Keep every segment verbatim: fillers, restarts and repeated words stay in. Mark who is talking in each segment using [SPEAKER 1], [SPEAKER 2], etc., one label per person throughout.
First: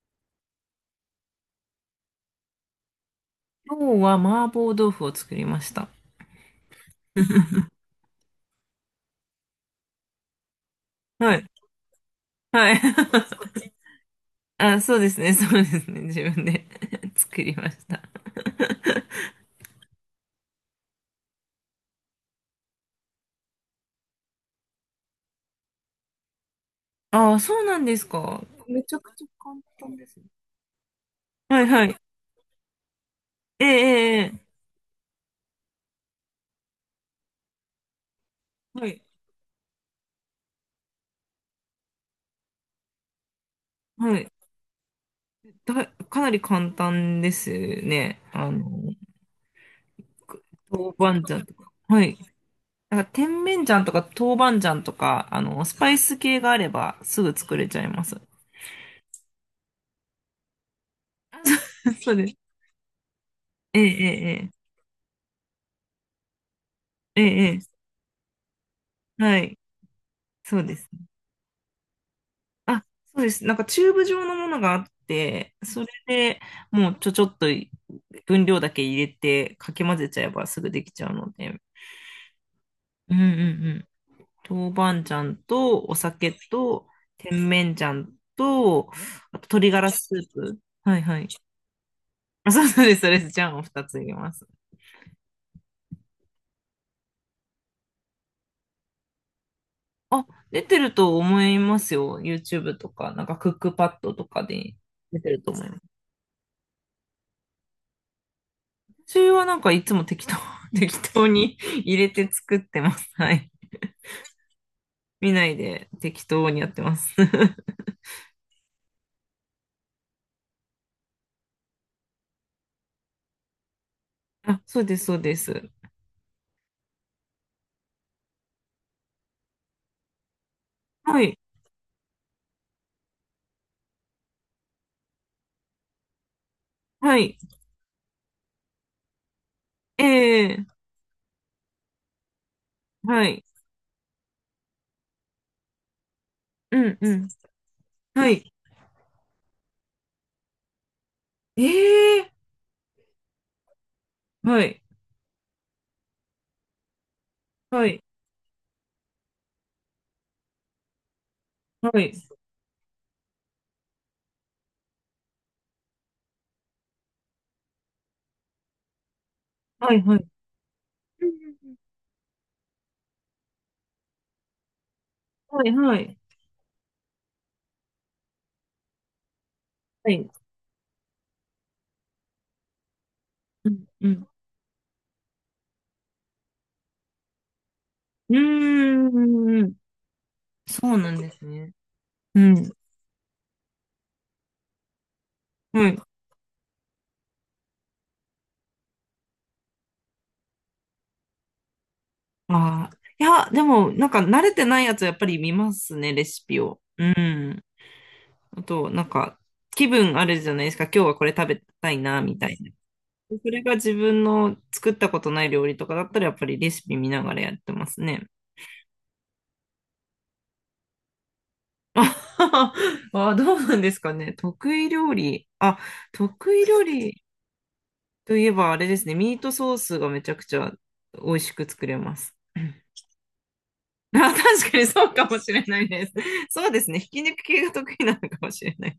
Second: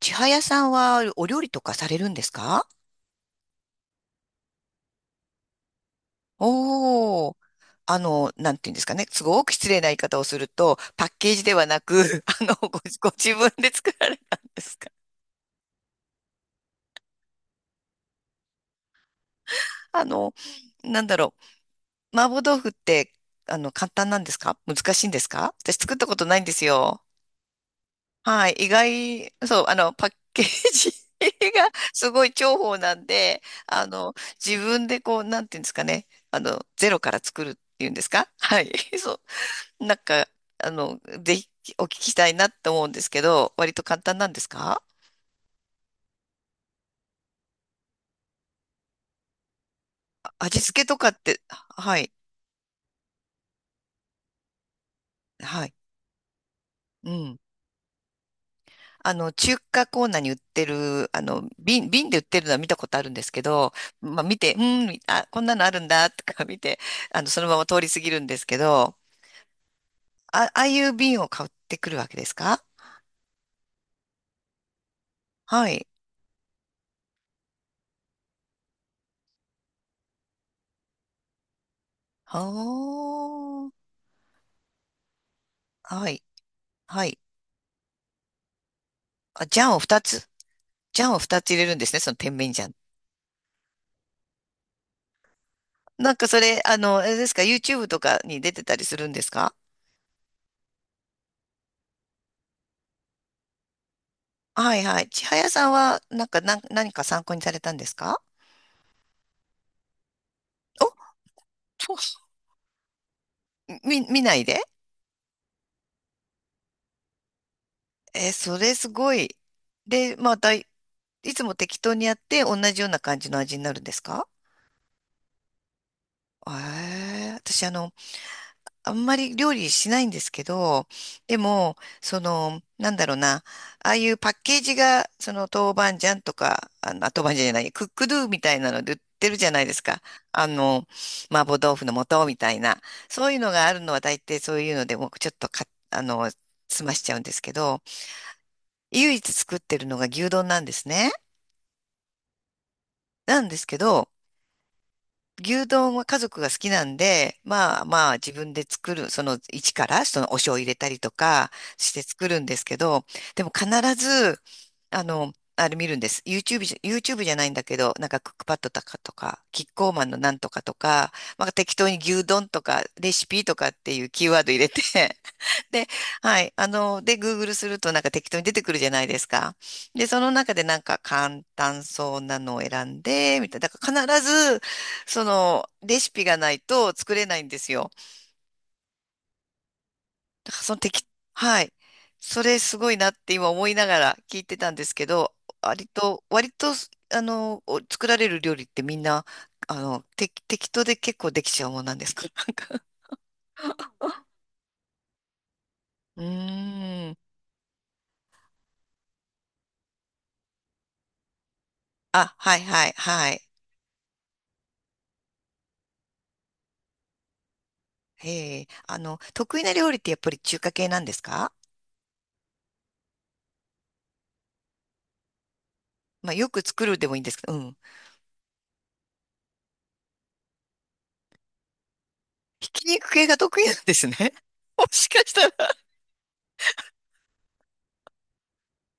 [SPEAKER 1] 千早さんはお料理とかされるんですか？
[SPEAKER 2] 今日は麻婆豆腐を作りました。
[SPEAKER 1] おー。あの、なんていうんですかね。すごく失礼な言い方をすると、パッケー
[SPEAKER 2] は
[SPEAKER 1] ジ
[SPEAKER 2] い。
[SPEAKER 1] ではなく、あの、ご、
[SPEAKER 2] は
[SPEAKER 1] ご
[SPEAKER 2] い。
[SPEAKER 1] 自分で作られたん です
[SPEAKER 2] あ、
[SPEAKER 1] か？
[SPEAKER 2] そうですね。そうですね。自分で 作りました。
[SPEAKER 1] あの、なんだろう。麻婆豆腐って、あの、簡単なんですか難しいんですか？私作ったことないんですよ。
[SPEAKER 2] ああ、そうなんですか。
[SPEAKER 1] はい。意
[SPEAKER 2] めちゃくちゃ
[SPEAKER 1] 外、
[SPEAKER 2] 簡
[SPEAKER 1] そう、あの、
[SPEAKER 2] 単で
[SPEAKER 1] パッ
[SPEAKER 2] すね。
[SPEAKER 1] ケージ
[SPEAKER 2] はい
[SPEAKER 1] が
[SPEAKER 2] はい。
[SPEAKER 1] すごい重宝なんで、
[SPEAKER 2] ええ
[SPEAKER 1] あの、
[SPEAKER 2] えええ
[SPEAKER 1] 自分でこう、なんていうんですかね。あの、ゼロから作るっていうんですか？はい。
[SPEAKER 2] えは い。
[SPEAKER 1] そう。なんか、あの、ぜひお聞きしたいなって思うんですけど、割と簡
[SPEAKER 2] は
[SPEAKER 1] 単な
[SPEAKER 2] い。
[SPEAKER 1] んですか？
[SPEAKER 2] だ、かなり簡単ですね。あの、く
[SPEAKER 1] 味付けとか
[SPEAKER 2] 豆
[SPEAKER 1] っ
[SPEAKER 2] 板
[SPEAKER 1] て、
[SPEAKER 2] 醤とか。
[SPEAKER 1] は
[SPEAKER 2] は
[SPEAKER 1] い、
[SPEAKER 2] い。なんか、甜麺醤とか豆板醤とか、あ
[SPEAKER 1] は
[SPEAKER 2] の、
[SPEAKER 1] い、
[SPEAKER 2] スパイス系があれば
[SPEAKER 1] う
[SPEAKER 2] すぐ
[SPEAKER 1] ん。
[SPEAKER 2] 作れちゃいます。
[SPEAKER 1] あの、中華コーナーに売ってる、あ
[SPEAKER 2] あ
[SPEAKER 1] の、瓶、
[SPEAKER 2] そう
[SPEAKER 1] 瓶
[SPEAKER 2] そう
[SPEAKER 1] で売っ
[SPEAKER 2] です。
[SPEAKER 1] てるのは見たことあるんですけど、
[SPEAKER 2] え
[SPEAKER 1] まあ見
[SPEAKER 2] え
[SPEAKER 1] て、う
[SPEAKER 2] え
[SPEAKER 1] ん、あ、こんなのあるんだ、とか見て、あ
[SPEAKER 2] ええ
[SPEAKER 1] の、
[SPEAKER 2] え
[SPEAKER 1] そ
[SPEAKER 2] え
[SPEAKER 1] の
[SPEAKER 2] え
[SPEAKER 1] ま
[SPEAKER 2] え
[SPEAKER 1] ま
[SPEAKER 2] え
[SPEAKER 1] 通り過ぎるんですけど、
[SPEAKER 2] はい、
[SPEAKER 1] あ、
[SPEAKER 2] そ
[SPEAKER 1] あ
[SPEAKER 2] う
[SPEAKER 1] あ
[SPEAKER 2] で
[SPEAKER 1] い
[SPEAKER 2] す
[SPEAKER 1] う
[SPEAKER 2] ね。
[SPEAKER 1] 瓶を買ってくるわけですか？
[SPEAKER 2] あ、そうです。なんかチューブ状のものがあって、
[SPEAKER 1] は
[SPEAKER 2] そ
[SPEAKER 1] い。
[SPEAKER 2] れでもうちょちょっと分量だけ入れてかき混ぜちゃえばすぐできちゃうので。
[SPEAKER 1] は
[SPEAKER 2] うんうんうん。豆板醤とお
[SPEAKER 1] あ、はい、
[SPEAKER 2] 酒と
[SPEAKER 1] はい。
[SPEAKER 2] 甜麺醤と、あ
[SPEAKER 1] あ、
[SPEAKER 2] と
[SPEAKER 1] ジャ
[SPEAKER 2] 鶏
[SPEAKER 1] ンを
[SPEAKER 2] ガラ
[SPEAKER 1] 2
[SPEAKER 2] ス
[SPEAKER 1] つ、
[SPEAKER 2] ープ。はい
[SPEAKER 1] ジャンを
[SPEAKER 2] はい。
[SPEAKER 1] ふたつ入れるんですね、その甜麺
[SPEAKER 2] あ、そう
[SPEAKER 1] 醤。
[SPEAKER 2] そうです、そうです。醤をふたつ入れます。
[SPEAKER 1] なんかそれ、あの、あれですか、YouTube とかに出てたりするんですか？
[SPEAKER 2] あ、出てると思いますよ。YouTube とか、なんかクックパッドとかで
[SPEAKER 1] はいはい。
[SPEAKER 2] 出
[SPEAKER 1] 千
[SPEAKER 2] てる
[SPEAKER 1] 早
[SPEAKER 2] と思
[SPEAKER 1] さ
[SPEAKER 2] い
[SPEAKER 1] ん
[SPEAKER 2] ます。
[SPEAKER 1] は、なんか、なん、何か参考にされたんですか？
[SPEAKER 2] 私はなんかいつも適当、
[SPEAKER 1] お、
[SPEAKER 2] 適当に入
[SPEAKER 1] そ
[SPEAKER 2] れて作ってます。はい。
[SPEAKER 1] う、み、見ないで？
[SPEAKER 2] 見ないで適当にやってます。
[SPEAKER 1] えーそれすごい。で、また、いいつも適当にやって、同じような感じの味になるんですか？
[SPEAKER 2] あ、そうです、そうです。
[SPEAKER 1] えー、私、あの、あんまり料理しないんですけど、
[SPEAKER 2] は
[SPEAKER 1] で
[SPEAKER 2] い。
[SPEAKER 1] も、その、なんだろうな、ああいうパッケージが、その豆板醤とか、あの、あ
[SPEAKER 2] は
[SPEAKER 1] 豆板醤
[SPEAKER 2] い。
[SPEAKER 1] じゃない、クックドゥみたいなので売ってるじゃないですか。あ
[SPEAKER 2] ええ
[SPEAKER 1] の、麻婆豆腐の素みたいな。
[SPEAKER 2] は
[SPEAKER 1] そういう
[SPEAKER 2] い。
[SPEAKER 1] のがあるのは大抵そういうので、僕ちょっとか、あの、済
[SPEAKER 2] う
[SPEAKER 1] ま
[SPEAKER 2] ん、
[SPEAKER 1] しち
[SPEAKER 2] う
[SPEAKER 1] ゃうん
[SPEAKER 2] ん。
[SPEAKER 1] ですけど、
[SPEAKER 2] はい。
[SPEAKER 1] 唯一作ってるのが牛丼なんですね。
[SPEAKER 2] ええ
[SPEAKER 1] なんですけど、
[SPEAKER 2] はい。
[SPEAKER 1] 牛丼は家族が好きなんで、まあ
[SPEAKER 2] はい。
[SPEAKER 1] まあ自分で作る、その一からそのお醤油入れたりとかし
[SPEAKER 2] は
[SPEAKER 1] て
[SPEAKER 2] い。
[SPEAKER 1] 作るんですけど、でも必ず、あの、あれ見るんです。YouTube じゃ、YouTube じゃないんだけど、なんかクックパッドとかとか、キッコー
[SPEAKER 2] はい、
[SPEAKER 1] マン
[SPEAKER 2] は
[SPEAKER 1] の
[SPEAKER 2] い。
[SPEAKER 1] なんとかとか、
[SPEAKER 2] うんう
[SPEAKER 1] まあ適
[SPEAKER 2] ん
[SPEAKER 1] 当に牛丼とかレシピとかっていうキーワード入れて、
[SPEAKER 2] うん
[SPEAKER 1] で、
[SPEAKER 2] はい、はい。
[SPEAKER 1] はい。あの、で、Google するとなんか適当に出てくるじゃないですか。で、
[SPEAKER 2] は
[SPEAKER 1] その
[SPEAKER 2] い。
[SPEAKER 1] 中でなんか簡単そうなのを選んで、みたいな。
[SPEAKER 2] う
[SPEAKER 1] だ
[SPEAKER 2] ん、
[SPEAKER 1] から
[SPEAKER 2] う
[SPEAKER 1] 必
[SPEAKER 2] ん。
[SPEAKER 1] ず、その、レシピがないと作れないんですよ。
[SPEAKER 2] うーん。
[SPEAKER 1] だからその
[SPEAKER 2] そう
[SPEAKER 1] 適、
[SPEAKER 2] なんです
[SPEAKER 1] はい。
[SPEAKER 2] ね。う
[SPEAKER 1] それ
[SPEAKER 2] ん。
[SPEAKER 1] すごいなって今思いながら聞いてたんですけど、割
[SPEAKER 2] はい。
[SPEAKER 1] と、割と、あの、お作られる料理ってみんな、あの、て適当で結構できちゃうもんなんですか？ なんか
[SPEAKER 2] ああ。いや、でも、なんか慣れてないやつやっぱり見ますね、
[SPEAKER 1] う
[SPEAKER 2] レシピを。う
[SPEAKER 1] ーん。
[SPEAKER 2] ん。あと、なんか、気分あるじゃないですか。今日はこれ食べたいな、
[SPEAKER 1] あ、
[SPEAKER 2] みた
[SPEAKER 1] は
[SPEAKER 2] い
[SPEAKER 1] い
[SPEAKER 2] な。
[SPEAKER 1] はいは
[SPEAKER 2] で
[SPEAKER 1] い。
[SPEAKER 2] それが自分の作ったことない料理とかだったら、やっぱりレシピ見ながらやってますね。
[SPEAKER 1] ええ、あの、得意な料理ってやっぱり中華系なんですか？
[SPEAKER 2] あ あ、どうなんですかね。得意料理。あ、
[SPEAKER 1] まあ、よ
[SPEAKER 2] 得
[SPEAKER 1] く
[SPEAKER 2] 意料
[SPEAKER 1] 作るでもいいん
[SPEAKER 2] 理
[SPEAKER 1] ですけど、うん。
[SPEAKER 2] といえばあれですね。ミートソースがめちゃくちゃ美味しく作れます。
[SPEAKER 1] ひき 肉系が得意なんです
[SPEAKER 2] あ、
[SPEAKER 1] ね。
[SPEAKER 2] 確 か
[SPEAKER 1] も
[SPEAKER 2] にそ
[SPEAKER 1] し
[SPEAKER 2] う
[SPEAKER 1] か
[SPEAKER 2] か
[SPEAKER 1] し
[SPEAKER 2] も
[SPEAKER 1] た
[SPEAKER 2] しれ
[SPEAKER 1] ら、
[SPEAKER 2] ないです。そうですね。ひき肉系が得意なのかもしれない。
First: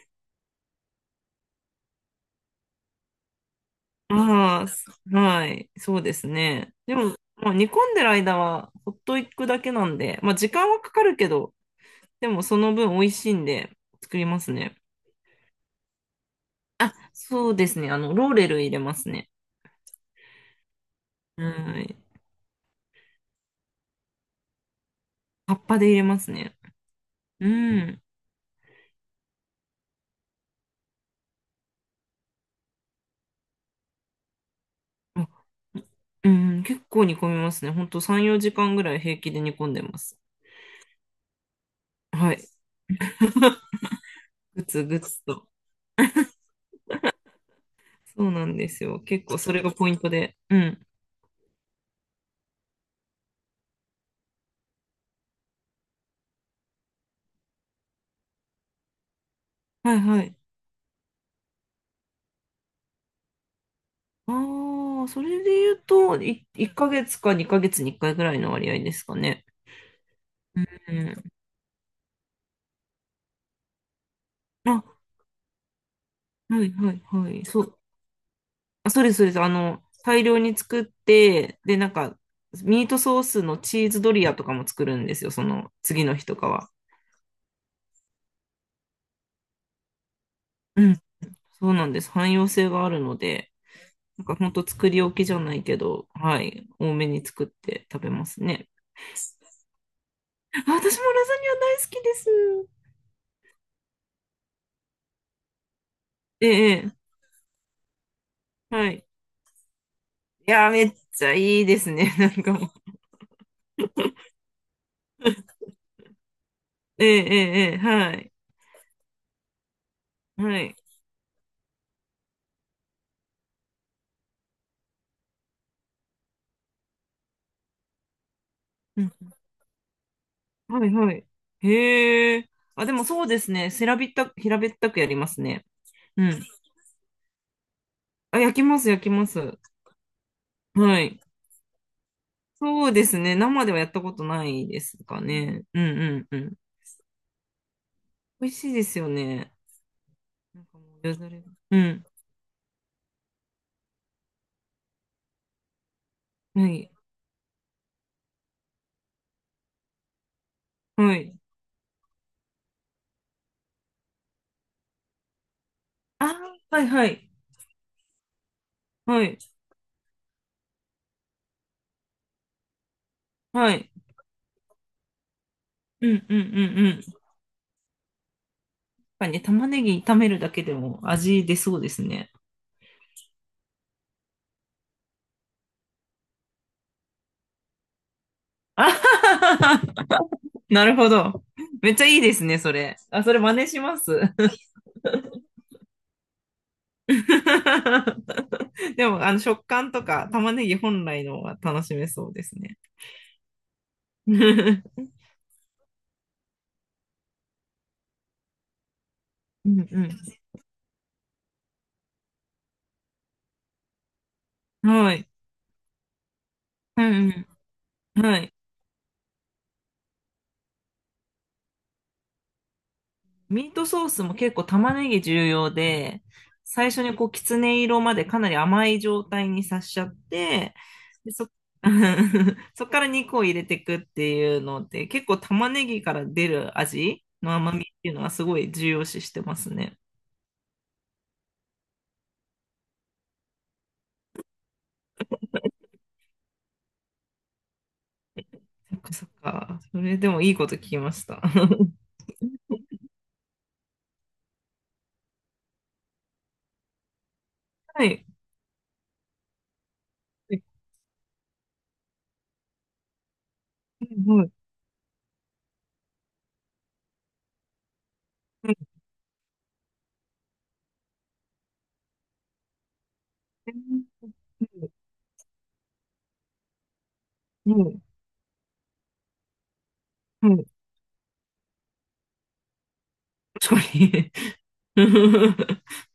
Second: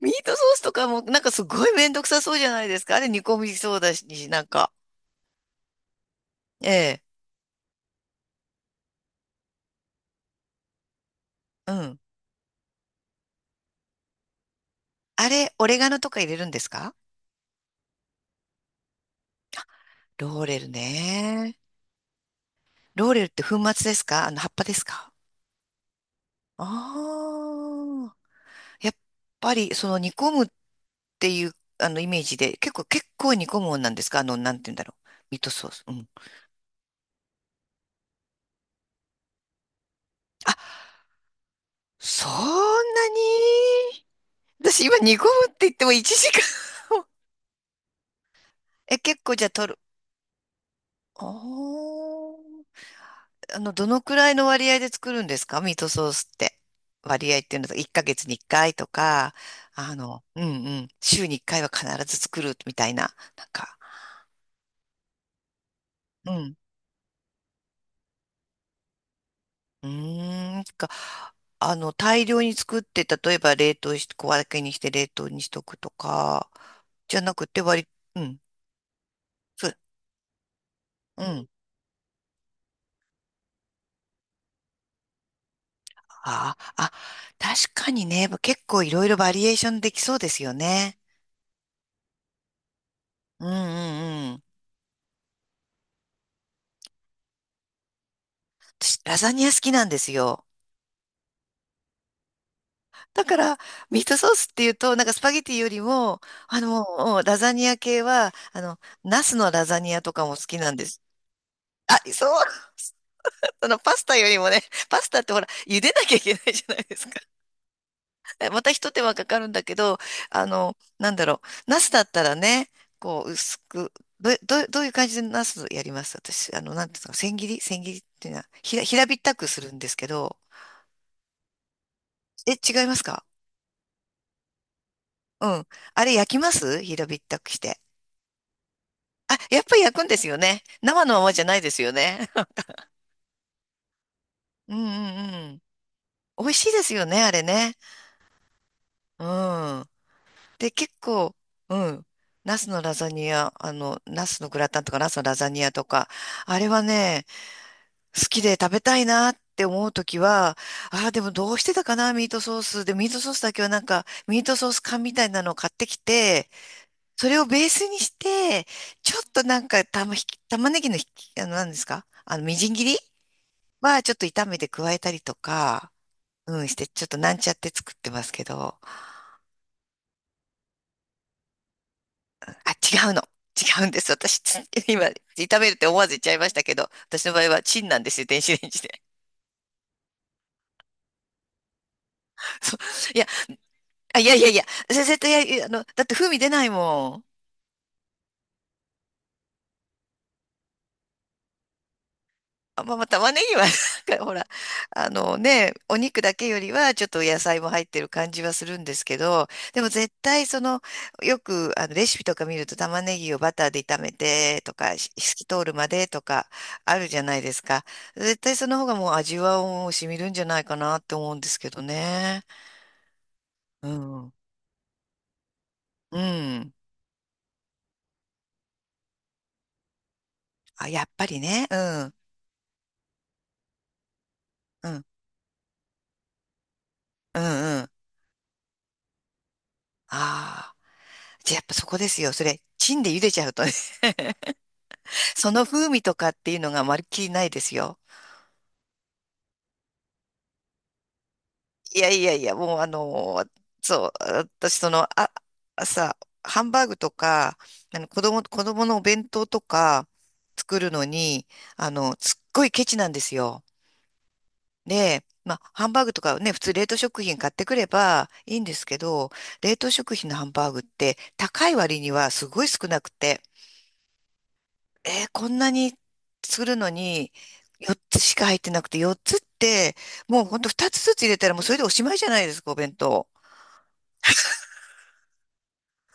[SPEAKER 1] ミートソースとかも、なんかすごいめんどくさそうじゃないですか。あれ煮込みそうだし、なん
[SPEAKER 2] ああ、
[SPEAKER 1] か。
[SPEAKER 2] すはい、そうです
[SPEAKER 1] え
[SPEAKER 2] ね。で
[SPEAKER 1] え、
[SPEAKER 2] も、まあ、煮込んでる間はほっといくだけなんで、まあ、時間はかかるけど、
[SPEAKER 1] うん。
[SPEAKER 2] でもその分美味しいんで作りますね。
[SPEAKER 1] あれ、オレガノとか入れるんですか？
[SPEAKER 2] そうですね。あの、ローレル入れますね。
[SPEAKER 1] ローレルね。
[SPEAKER 2] はい。
[SPEAKER 1] ローレルって粉末ですか？あの、葉っぱですか？
[SPEAKER 2] 葉っぱで入れますね。うん。
[SPEAKER 1] ああやっぱり、その煮込むっていう、あの、イメージで、結構、結構煮込むもんなんですか？あの、なんて言うんだろう。
[SPEAKER 2] あ
[SPEAKER 1] ミートソース。うん。
[SPEAKER 2] うん、結構煮込みますね。ほんとさん、よじかんぐらい平気で煮込んでます。
[SPEAKER 1] あ、そん
[SPEAKER 2] はい。
[SPEAKER 1] なに
[SPEAKER 2] ぐ
[SPEAKER 1] 私
[SPEAKER 2] つ
[SPEAKER 1] 今
[SPEAKER 2] ぐ
[SPEAKER 1] 煮
[SPEAKER 2] つ
[SPEAKER 1] 込む
[SPEAKER 2] と。
[SPEAKER 1] って言ってもいちじかん。
[SPEAKER 2] そうなんです
[SPEAKER 1] え、
[SPEAKER 2] よ。
[SPEAKER 1] 結
[SPEAKER 2] 結
[SPEAKER 1] 構
[SPEAKER 2] 構
[SPEAKER 1] じゃあ
[SPEAKER 2] それ
[SPEAKER 1] 取
[SPEAKER 2] が
[SPEAKER 1] る。
[SPEAKER 2] ポイントで。うん。
[SPEAKER 1] おー。あの、どのくらいの割合で作るんですか？ミートソースって。割合っていうのと、いっかげつにいっかいとか、あ
[SPEAKER 2] はいは
[SPEAKER 1] の、
[SPEAKER 2] い。
[SPEAKER 1] うんうん。週にいっかいは必ず作るみたいな。なんか、
[SPEAKER 2] ああ、それで言うと、
[SPEAKER 1] う
[SPEAKER 2] い、
[SPEAKER 1] ん。
[SPEAKER 2] いっかげつかにかげつにいっかいぐらいの割合ですかね。
[SPEAKER 1] うーん、か、
[SPEAKER 2] うん。
[SPEAKER 1] あの、大量に作って、例えば冷凍して、小分けにして
[SPEAKER 2] あ、
[SPEAKER 1] 冷凍にしとくとか、
[SPEAKER 2] はいはい
[SPEAKER 1] じゃ
[SPEAKER 2] は
[SPEAKER 1] な
[SPEAKER 2] い。
[SPEAKER 1] くて
[SPEAKER 2] そう、
[SPEAKER 1] 割り、うん、
[SPEAKER 2] あ、そうですそうです。あ
[SPEAKER 1] そう、
[SPEAKER 2] の、大量に作っ
[SPEAKER 1] うん。
[SPEAKER 2] て、で、なんか、ミートソースのチーズドリアとかも作るんですよ、その次の日とか
[SPEAKER 1] あ
[SPEAKER 2] は。
[SPEAKER 1] あ、あ、確かにね、結構いろいろバリエーションできそうですよ
[SPEAKER 2] うん。
[SPEAKER 1] ね。
[SPEAKER 2] そうなんです。汎用性があるの
[SPEAKER 1] うんう
[SPEAKER 2] で、なん
[SPEAKER 1] んう
[SPEAKER 2] か
[SPEAKER 1] ん。
[SPEAKER 2] 本当作り置きじゃないけど、はい、多めに作って食べますね。
[SPEAKER 1] 私、ラザニア好きなんですよ。
[SPEAKER 2] あ、私もラザニア大好きです。
[SPEAKER 1] だから、ミートソースっていうと、なんかスパゲティよりも、
[SPEAKER 2] え
[SPEAKER 1] あの、
[SPEAKER 2] え、
[SPEAKER 1] もうラザニア系は、あの、
[SPEAKER 2] はい。
[SPEAKER 1] ナスのラザニアとかも好
[SPEAKER 2] い
[SPEAKER 1] き
[SPEAKER 2] や
[SPEAKER 1] な
[SPEAKER 2] ー、
[SPEAKER 1] ん
[SPEAKER 2] め
[SPEAKER 1] で
[SPEAKER 2] っ
[SPEAKER 1] す。
[SPEAKER 2] ちゃいいです
[SPEAKER 1] あ、
[SPEAKER 2] ね。
[SPEAKER 1] そ
[SPEAKER 2] なんか
[SPEAKER 1] う
[SPEAKER 2] もう。
[SPEAKER 1] そのパスタよりもね、パスタってほら、茹でなきゃいけないじゃないで
[SPEAKER 2] え
[SPEAKER 1] す
[SPEAKER 2] え、
[SPEAKER 1] か。
[SPEAKER 2] ええ、ええはい。
[SPEAKER 1] また一手間かかるんだけど、あ
[SPEAKER 2] はい。
[SPEAKER 1] の、なんだろう、ナスだったらね、こう、薄く、どう、どう、どういう感じでナスやります？私、あの、なんていうの、千切り千切りっていうのは、ひら、
[SPEAKER 2] う
[SPEAKER 1] 平
[SPEAKER 2] ん、
[SPEAKER 1] べったくするんですけど、
[SPEAKER 2] はい、はい。へえ。
[SPEAKER 1] え、違い
[SPEAKER 2] あ、で
[SPEAKER 1] ます
[SPEAKER 2] も
[SPEAKER 1] か？
[SPEAKER 2] そうですね。せらびった、平べったくやります
[SPEAKER 1] う
[SPEAKER 2] ね。
[SPEAKER 1] ん。あれ
[SPEAKER 2] う
[SPEAKER 1] 焼き
[SPEAKER 2] ん。
[SPEAKER 1] ます？平べったくして。
[SPEAKER 2] あ、焼きます、焼きま
[SPEAKER 1] あ、
[SPEAKER 2] す。
[SPEAKER 1] やっぱり焼くんですよね。
[SPEAKER 2] は
[SPEAKER 1] 生の
[SPEAKER 2] い。
[SPEAKER 1] ままじゃないですよね。
[SPEAKER 2] そうですね。生ではやったことない
[SPEAKER 1] うん
[SPEAKER 2] ですか
[SPEAKER 1] うん
[SPEAKER 2] ね。うん、うん、う
[SPEAKER 1] うん。美味
[SPEAKER 2] ん。
[SPEAKER 1] しいですよね、あれね。
[SPEAKER 2] 美味しいですよ
[SPEAKER 1] う
[SPEAKER 2] ね。
[SPEAKER 1] ん。
[SPEAKER 2] なん
[SPEAKER 1] で、
[SPEAKER 2] かも
[SPEAKER 1] 結
[SPEAKER 2] うよだ
[SPEAKER 1] 構、
[SPEAKER 2] れが。
[SPEAKER 1] う
[SPEAKER 2] うん。
[SPEAKER 1] ん。ナスのラザニア、あの、ナスのグラタンとかナスのラザニアとか、あ
[SPEAKER 2] は
[SPEAKER 1] れは
[SPEAKER 2] い。
[SPEAKER 1] ね、好きで食べたいなって思うときは、ああ、
[SPEAKER 2] は
[SPEAKER 1] でも
[SPEAKER 2] い。
[SPEAKER 1] どうしてたかな、ミートソース。で、ミートソースだけはなんか、ミートソース缶みたいなのを買ってき
[SPEAKER 2] あ
[SPEAKER 1] て、
[SPEAKER 2] ー、はい、はい。
[SPEAKER 1] それをベースにして、ちょ
[SPEAKER 2] は
[SPEAKER 1] っ
[SPEAKER 2] い。
[SPEAKER 1] となんか、玉ひき、玉ねぎのひき、あの、何ですか？あの、みじん切り
[SPEAKER 2] はい。
[SPEAKER 1] はちょっと炒めて加えたりとか、
[SPEAKER 2] うん、うん、う
[SPEAKER 1] うん、し
[SPEAKER 2] ん、うん。
[SPEAKER 1] て、
[SPEAKER 2] や
[SPEAKER 1] ちょっと
[SPEAKER 2] っ
[SPEAKER 1] なんちゃって作ってますけど。
[SPEAKER 2] ぱりね、玉ねぎ炒めるだけでも味出そうですね。
[SPEAKER 1] あ、違うの。違うんです。私、つ 今、炒めるって思わず言っちゃいましたけど、私の場合はチンなんですよ、電子レンジ
[SPEAKER 2] あは
[SPEAKER 1] で。
[SPEAKER 2] ははなるほど。めっちゃいいですね、そ
[SPEAKER 1] そう
[SPEAKER 2] れ。
[SPEAKER 1] い
[SPEAKER 2] あ、
[SPEAKER 1] や、
[SPEAKER 2] それ真似します。
[SPEAKER 1] あ、いやいやいや、先生と、いや、いやあの、だって風味出ないもん。
[SPEAKER 2] でも、あの、食感とか玉ねぎ本来のが楽しめそうですね。
[SPEAKER 1] あ、まあ、まあ玉ねぎは なんかほら、あ のね、お肉だけよりはちょっと野菜も入ってる感じはするんですけど、
[SPEAKER 2] うん
[SPEAKER 1] でも
[SPEAKER 2] う
[SPEAKER 1] 絶対その、よくあのレシピとか見ると玉ねぎをバターで炒めてと
[SPEAKER 2] ん。
[SPEAKER 1] か、し
[SPEAKER 2] はい。
[SPEAKER 1] 透き通るまでとかあ
[SPEAKER 2] う
[SPEAKER 1] るじゃない
[SPEAKER 2] ん
[SPEAKER 1] ですか。
[SPEAKER 2] うん。
[SPEAKER 1] 絶
[SPEAKER 2] はい。
[SPEAKER 1] 対その方がもう味はもう染みるんじゃないかなって思うんですけどね。
[SPEAKER 2] ミート
[SPEAKER 1] う
[SPEAKER 2] ソース
[SPEAKER 1] ん。
[SPEAKER 2] も結構玉ねぎ重要
[SPEAKER 1] う
[SPEAKER 2] で、
[SPEAKER 1] ん。
[SPEAKER 2] 最初にこう、きつね色までかなり甘い状態にさしちゃって、
[SPEAKER 1] あ、やっぱ
[SPEAKER 2] で、
[SPEAKER 1] り
[SPEAKER 2] そ、
[SPEAKER 1] ね。うん。
[SPEAKER 2] そっから肉を入れていくっていうの
[SPEAKER 1] うん。
[SPEAKER 2] で、結構玉ねぎから出る味
[SPEAKER 1] うん
[SPEAKER 2] の甘
[SPEAKER 1] う
[SPEAKER 2] み
[SPEAKER 1] ん。
[SPEAKER 2] っ
[SPEAKER 1] あ
[SPEAKER 2] ていうのはすごい重要視してますね。
[SPEAKER 1] あ。じゃあやっぱそこですよ。それ、チンで茹でちゃうとね。その風味とかっていうのがまるっきりないですよ。
[SPEAKER 2] そっかそっか。それでもいいこと聞きました。
[SPEAKER 1] いやいやいや、もうあの、そう、私その、あ、朝、ハンバーグとか、あ
[SPEAKER 2] は
[SPEAKER 1] の子
[SPEAKER 2] い。
[SPEAKER 1] 供、子供のお弁当とか
[SPEAKER 2] はい
[SPEAKER 1] 作るのに、あの、すっごいケチなんですよ。
[SPEAKER 2] うん
[SPEAKER 1] で、まあ、ハンバーグとかね、普通冷凍食品買ってくればいいん
[SPEAKER 2] は
[SPEAKER 1] で
[SPEAKER 2] い
[SPEAKER 1] すけど、冷凍食品のハンバーグって高い割にはすごい少なくて、
[SPEAKER 2] うん
[SPEAKER 1] えーこんなにするのに
[SPEAKER 2] は
[SPEAKER 1] 4
[SPEAKER 2] い
[SPEAKER 1] つしか入ってなくて、よっつって、もう
[SPEAKER 2] はい
[SPEAKER 1] ほん
[SPEAKER 2] は
[SPEAKER 1] と
[SPEAKER 2] い
[SPEAKER 1] ふたつずつ入れたらもうそれでおしまいじゃないですか、お弁当。
[SPEAKER 2] 確かに。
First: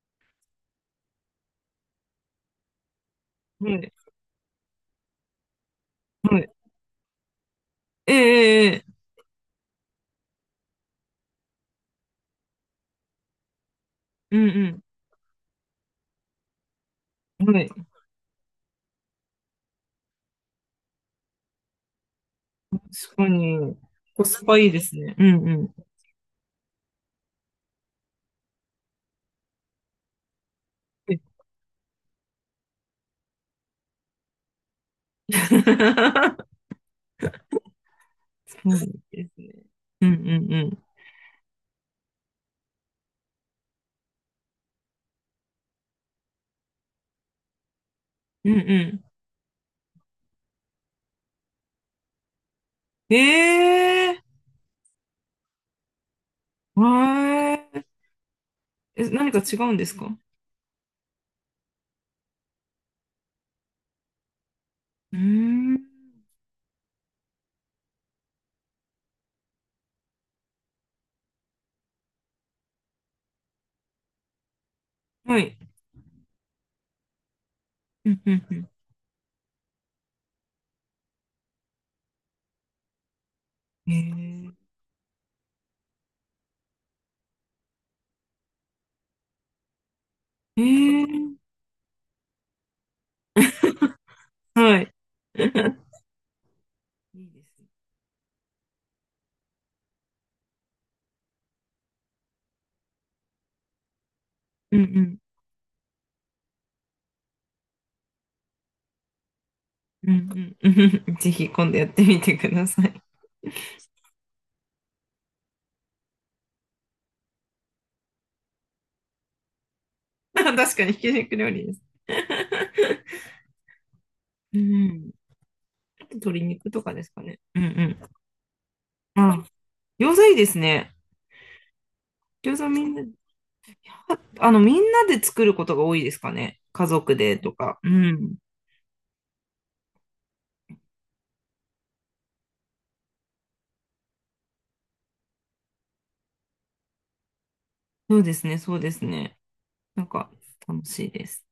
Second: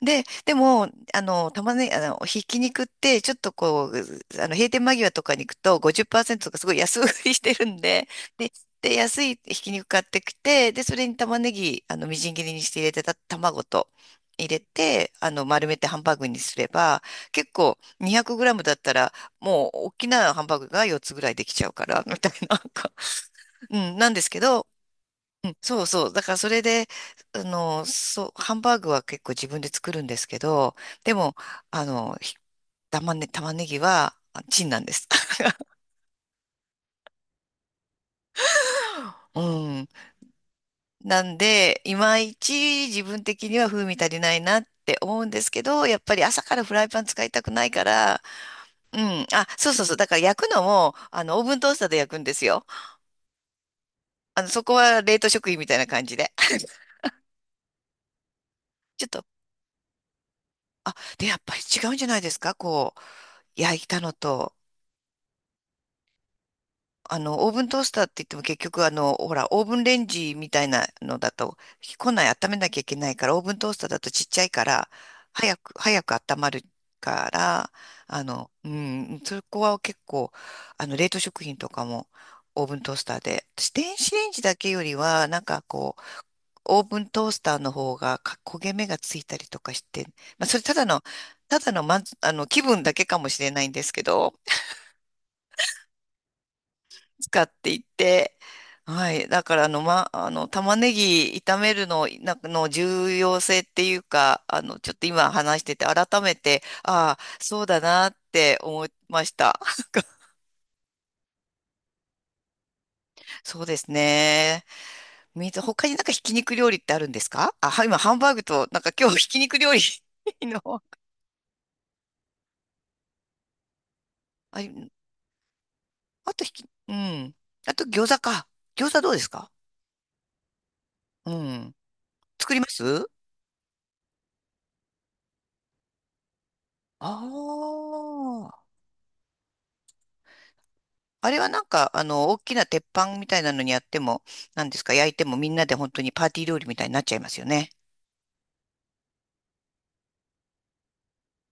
[SPEAKER 1] で、でも、あの、玉ね、あの、ひき肉って、ちょっと
[SPEAKER 2] は
[SPEAKER 1] こう、
[SPEAKER 2] い。
[SPEAKER 1] あの、閉店間際とかに行くと
[SPEAKER 2] は
[SPEAKER 1] ごじゅっパーセントと
[SPEAKER 2] い。
[SPEAKER 1] かすごい安売りしてるんで、で、
[SPEAKER 2] えええ
[SPEAKER 1] で、
[SPEAKER 2] え
[SPEAKER 1] 安いひき肉買ってきて、で、それに玉ねぎ、あの、みじん切りにして入れてた卵と
[SPEAKER 2] う
[SPEAKER 1] 入れ
[SPEAKER 2] ん
[SPEAKER 1] て、あの、丸めてハンバーグにすれば、
[SPEAKER 2] う
[SPEAKER 1] 結
[SPEAKER 2] ん。は
[SPEAKER 1] 構
[SPEAKER 2] い。
[SPEAKER 1] に ゼロ れいムだったら、もう、大きなハンバーグがよっつぐらいできちゃうから、みたいな、なんか
[SPEAKER 2] 確かに、
[SPEAKER 1] うん、なんで
[SPEAKER 2] コ
[SPEAKER 1] すけ
[SPEAKER 2] スパ
[SPEAKER 1] ど、
[SPEAKER 2] いいですね。うん
[SPEAKER 1] う
[SPEAKER 2] う
[SPEAKER 1] ん、
[SPEAKER 2] ん。
[SPEAKER 1] そうそう。だからそれで、あの、そう、ハンバーグは結構自分で作るんですけど、でも、あの、ひ玉ね、玉ねぎはあチンなんです。
[SPEAKER 2] そうです
[SPEAKER 1] う
[SPEAKER 2] ね。
[SPEAKER 1] ん。
[SPEAKER 2] うんうんうん。
[SPEAKER 1] なんで、いまいち自分的には風味足りないなって思うんですけど、やっぱり朝からフライパン使いたくないから、
[SPEAKER 2] うん
[SPEAKER 1] う
[SPEAKER 2] う
[SPEAKER 1] ん。あ、そうそうそう。だから焼くのも、あの、オーブントースターで焼くんですよ。
[SPEAKER 2] ん。ええ
[SPEAKER 1] あの、そこは冷凍食品みたいな感じで。
[SPEAKER 2] ー、わー
[SPEAKER 1] ちょっ
[SPEAKER 2] え、
[SPEAKER 1] と、
[SPEAKER 2] 何か違うんですか？
[SPEAKER 1] あ、で、やっぱり違うんじゃないですか？こう、焼いたのと。
[SPEAKER 2] うーん。
[SPEAKER 1] あの、オーブントースターって言っても結局あの、ほら、オーブンレンジみたいなのだと、庫内温めなきゃいけないから、オーブントースターだとちっちゃいから、
[SPEAKER 2] は
[SPEAKER 1] 早
[SPEAKER 2] い。
[SPEAKER 1] く、早く温まるから、
[SPEAKER 2] うん
[SPEAKER 1] あ
[SPEAKER 2] う
[SPEAKER 1] の、う
[SPEAKER 2] ん
[SPEAKER 1] ん、そこは結構、あの、冷凍食品とかも、オーブントースターで。私、
[SPEAKER 2] うん。
[SPEAKER 1] 電子レンジだけ
[SPEAKER 2] え
[SPEAKER 1] よりは、なんかこう、オーブントースターの方がか焦げ目がついたりとかして、まあ、そ
[SPEAKER 2] ー、
[SPEAKER 1] れ
[SPEAKER 2] え
[SPEAKER 1] ただの、
[SPEAKER 2] ー、
[SPEAKER 1] ただの、まんあの、気分だけかもしれないんですけど、
[SPEAKER 2] はい。いい
[SPEAKER 1] 使
[SPEAKER 2] で
[SPEAKER 1] っ
[SPEAKER 2] すね。
[SPEAKER 1] ていて、はい。だから、あの、ま、あの、玉ねぎ炒めるの、なんかの重要性っていうか、あ
[SPEAKER 2] う
[SPEAKER 1] の、
[SPEAKER 2] んう
[SPEAKER 1] ちょっと
[SPEAKER 2] ん
[SPEAKER 1] 今話してて、改めて、ああ、そうだなって思いました。
[SPEAKER 2] うんうんうん。ぜひ今度やってみてください。
[SPEAKER 1] そうですね。み他になんかひき肉料理ってあるんですか？あ、はい今、ハンバーグと、なんか今日ひき肉料理
[SPEAKER 2] 確
[SPEAKER 1] の、
[SPEAKER 2] かにひき肉料理です。う
[SPEAKER 1] あ、
[SPEAKER 2] ん。あと
[SPEAKER 1] あ
[SPEAKER 2] 鶏
[SPEAKER 1] とひき、
[SPEAKER 2] 肉と
[SPEAKER 1] う
[SPEAKER 2] かですか
[SPEAKER 1] ん。
[SPEAKER 2] ね。うん
[SPEAKER 1] あと餃
[SPEAKER 2] う
[SPEAKER 1] 子か。餃子どうで
[SPEAKER 2] ん。
[SPEAKER 1] す
[SPEAKER 2] あ、
[SPEAKER 1] か？
[SPEAKER 2] 餃子いいですね。
[SPEAKER 1] うん。作
[SPEAKER 2] 餃
[SPEAKER 1] りま
[SPEAKER 2] 子みんな、
[SPEAKER 1] す？
[SPEAKER 2] はあの、みんなで作ることが多いですかね。家
[SPEAKER 1] あ
[SPEAKER 2] 族でとか。うん。
[SPEAKER 1] あー。あれはなんか、あの、大きな鉄板みたいなのにやっても、なんですか、焼いてもみんなで本当にパーティー料理みたいになっちゃいますよね。
[SPEAKER 2] そうですね、そうですね。なんか、楽しいです。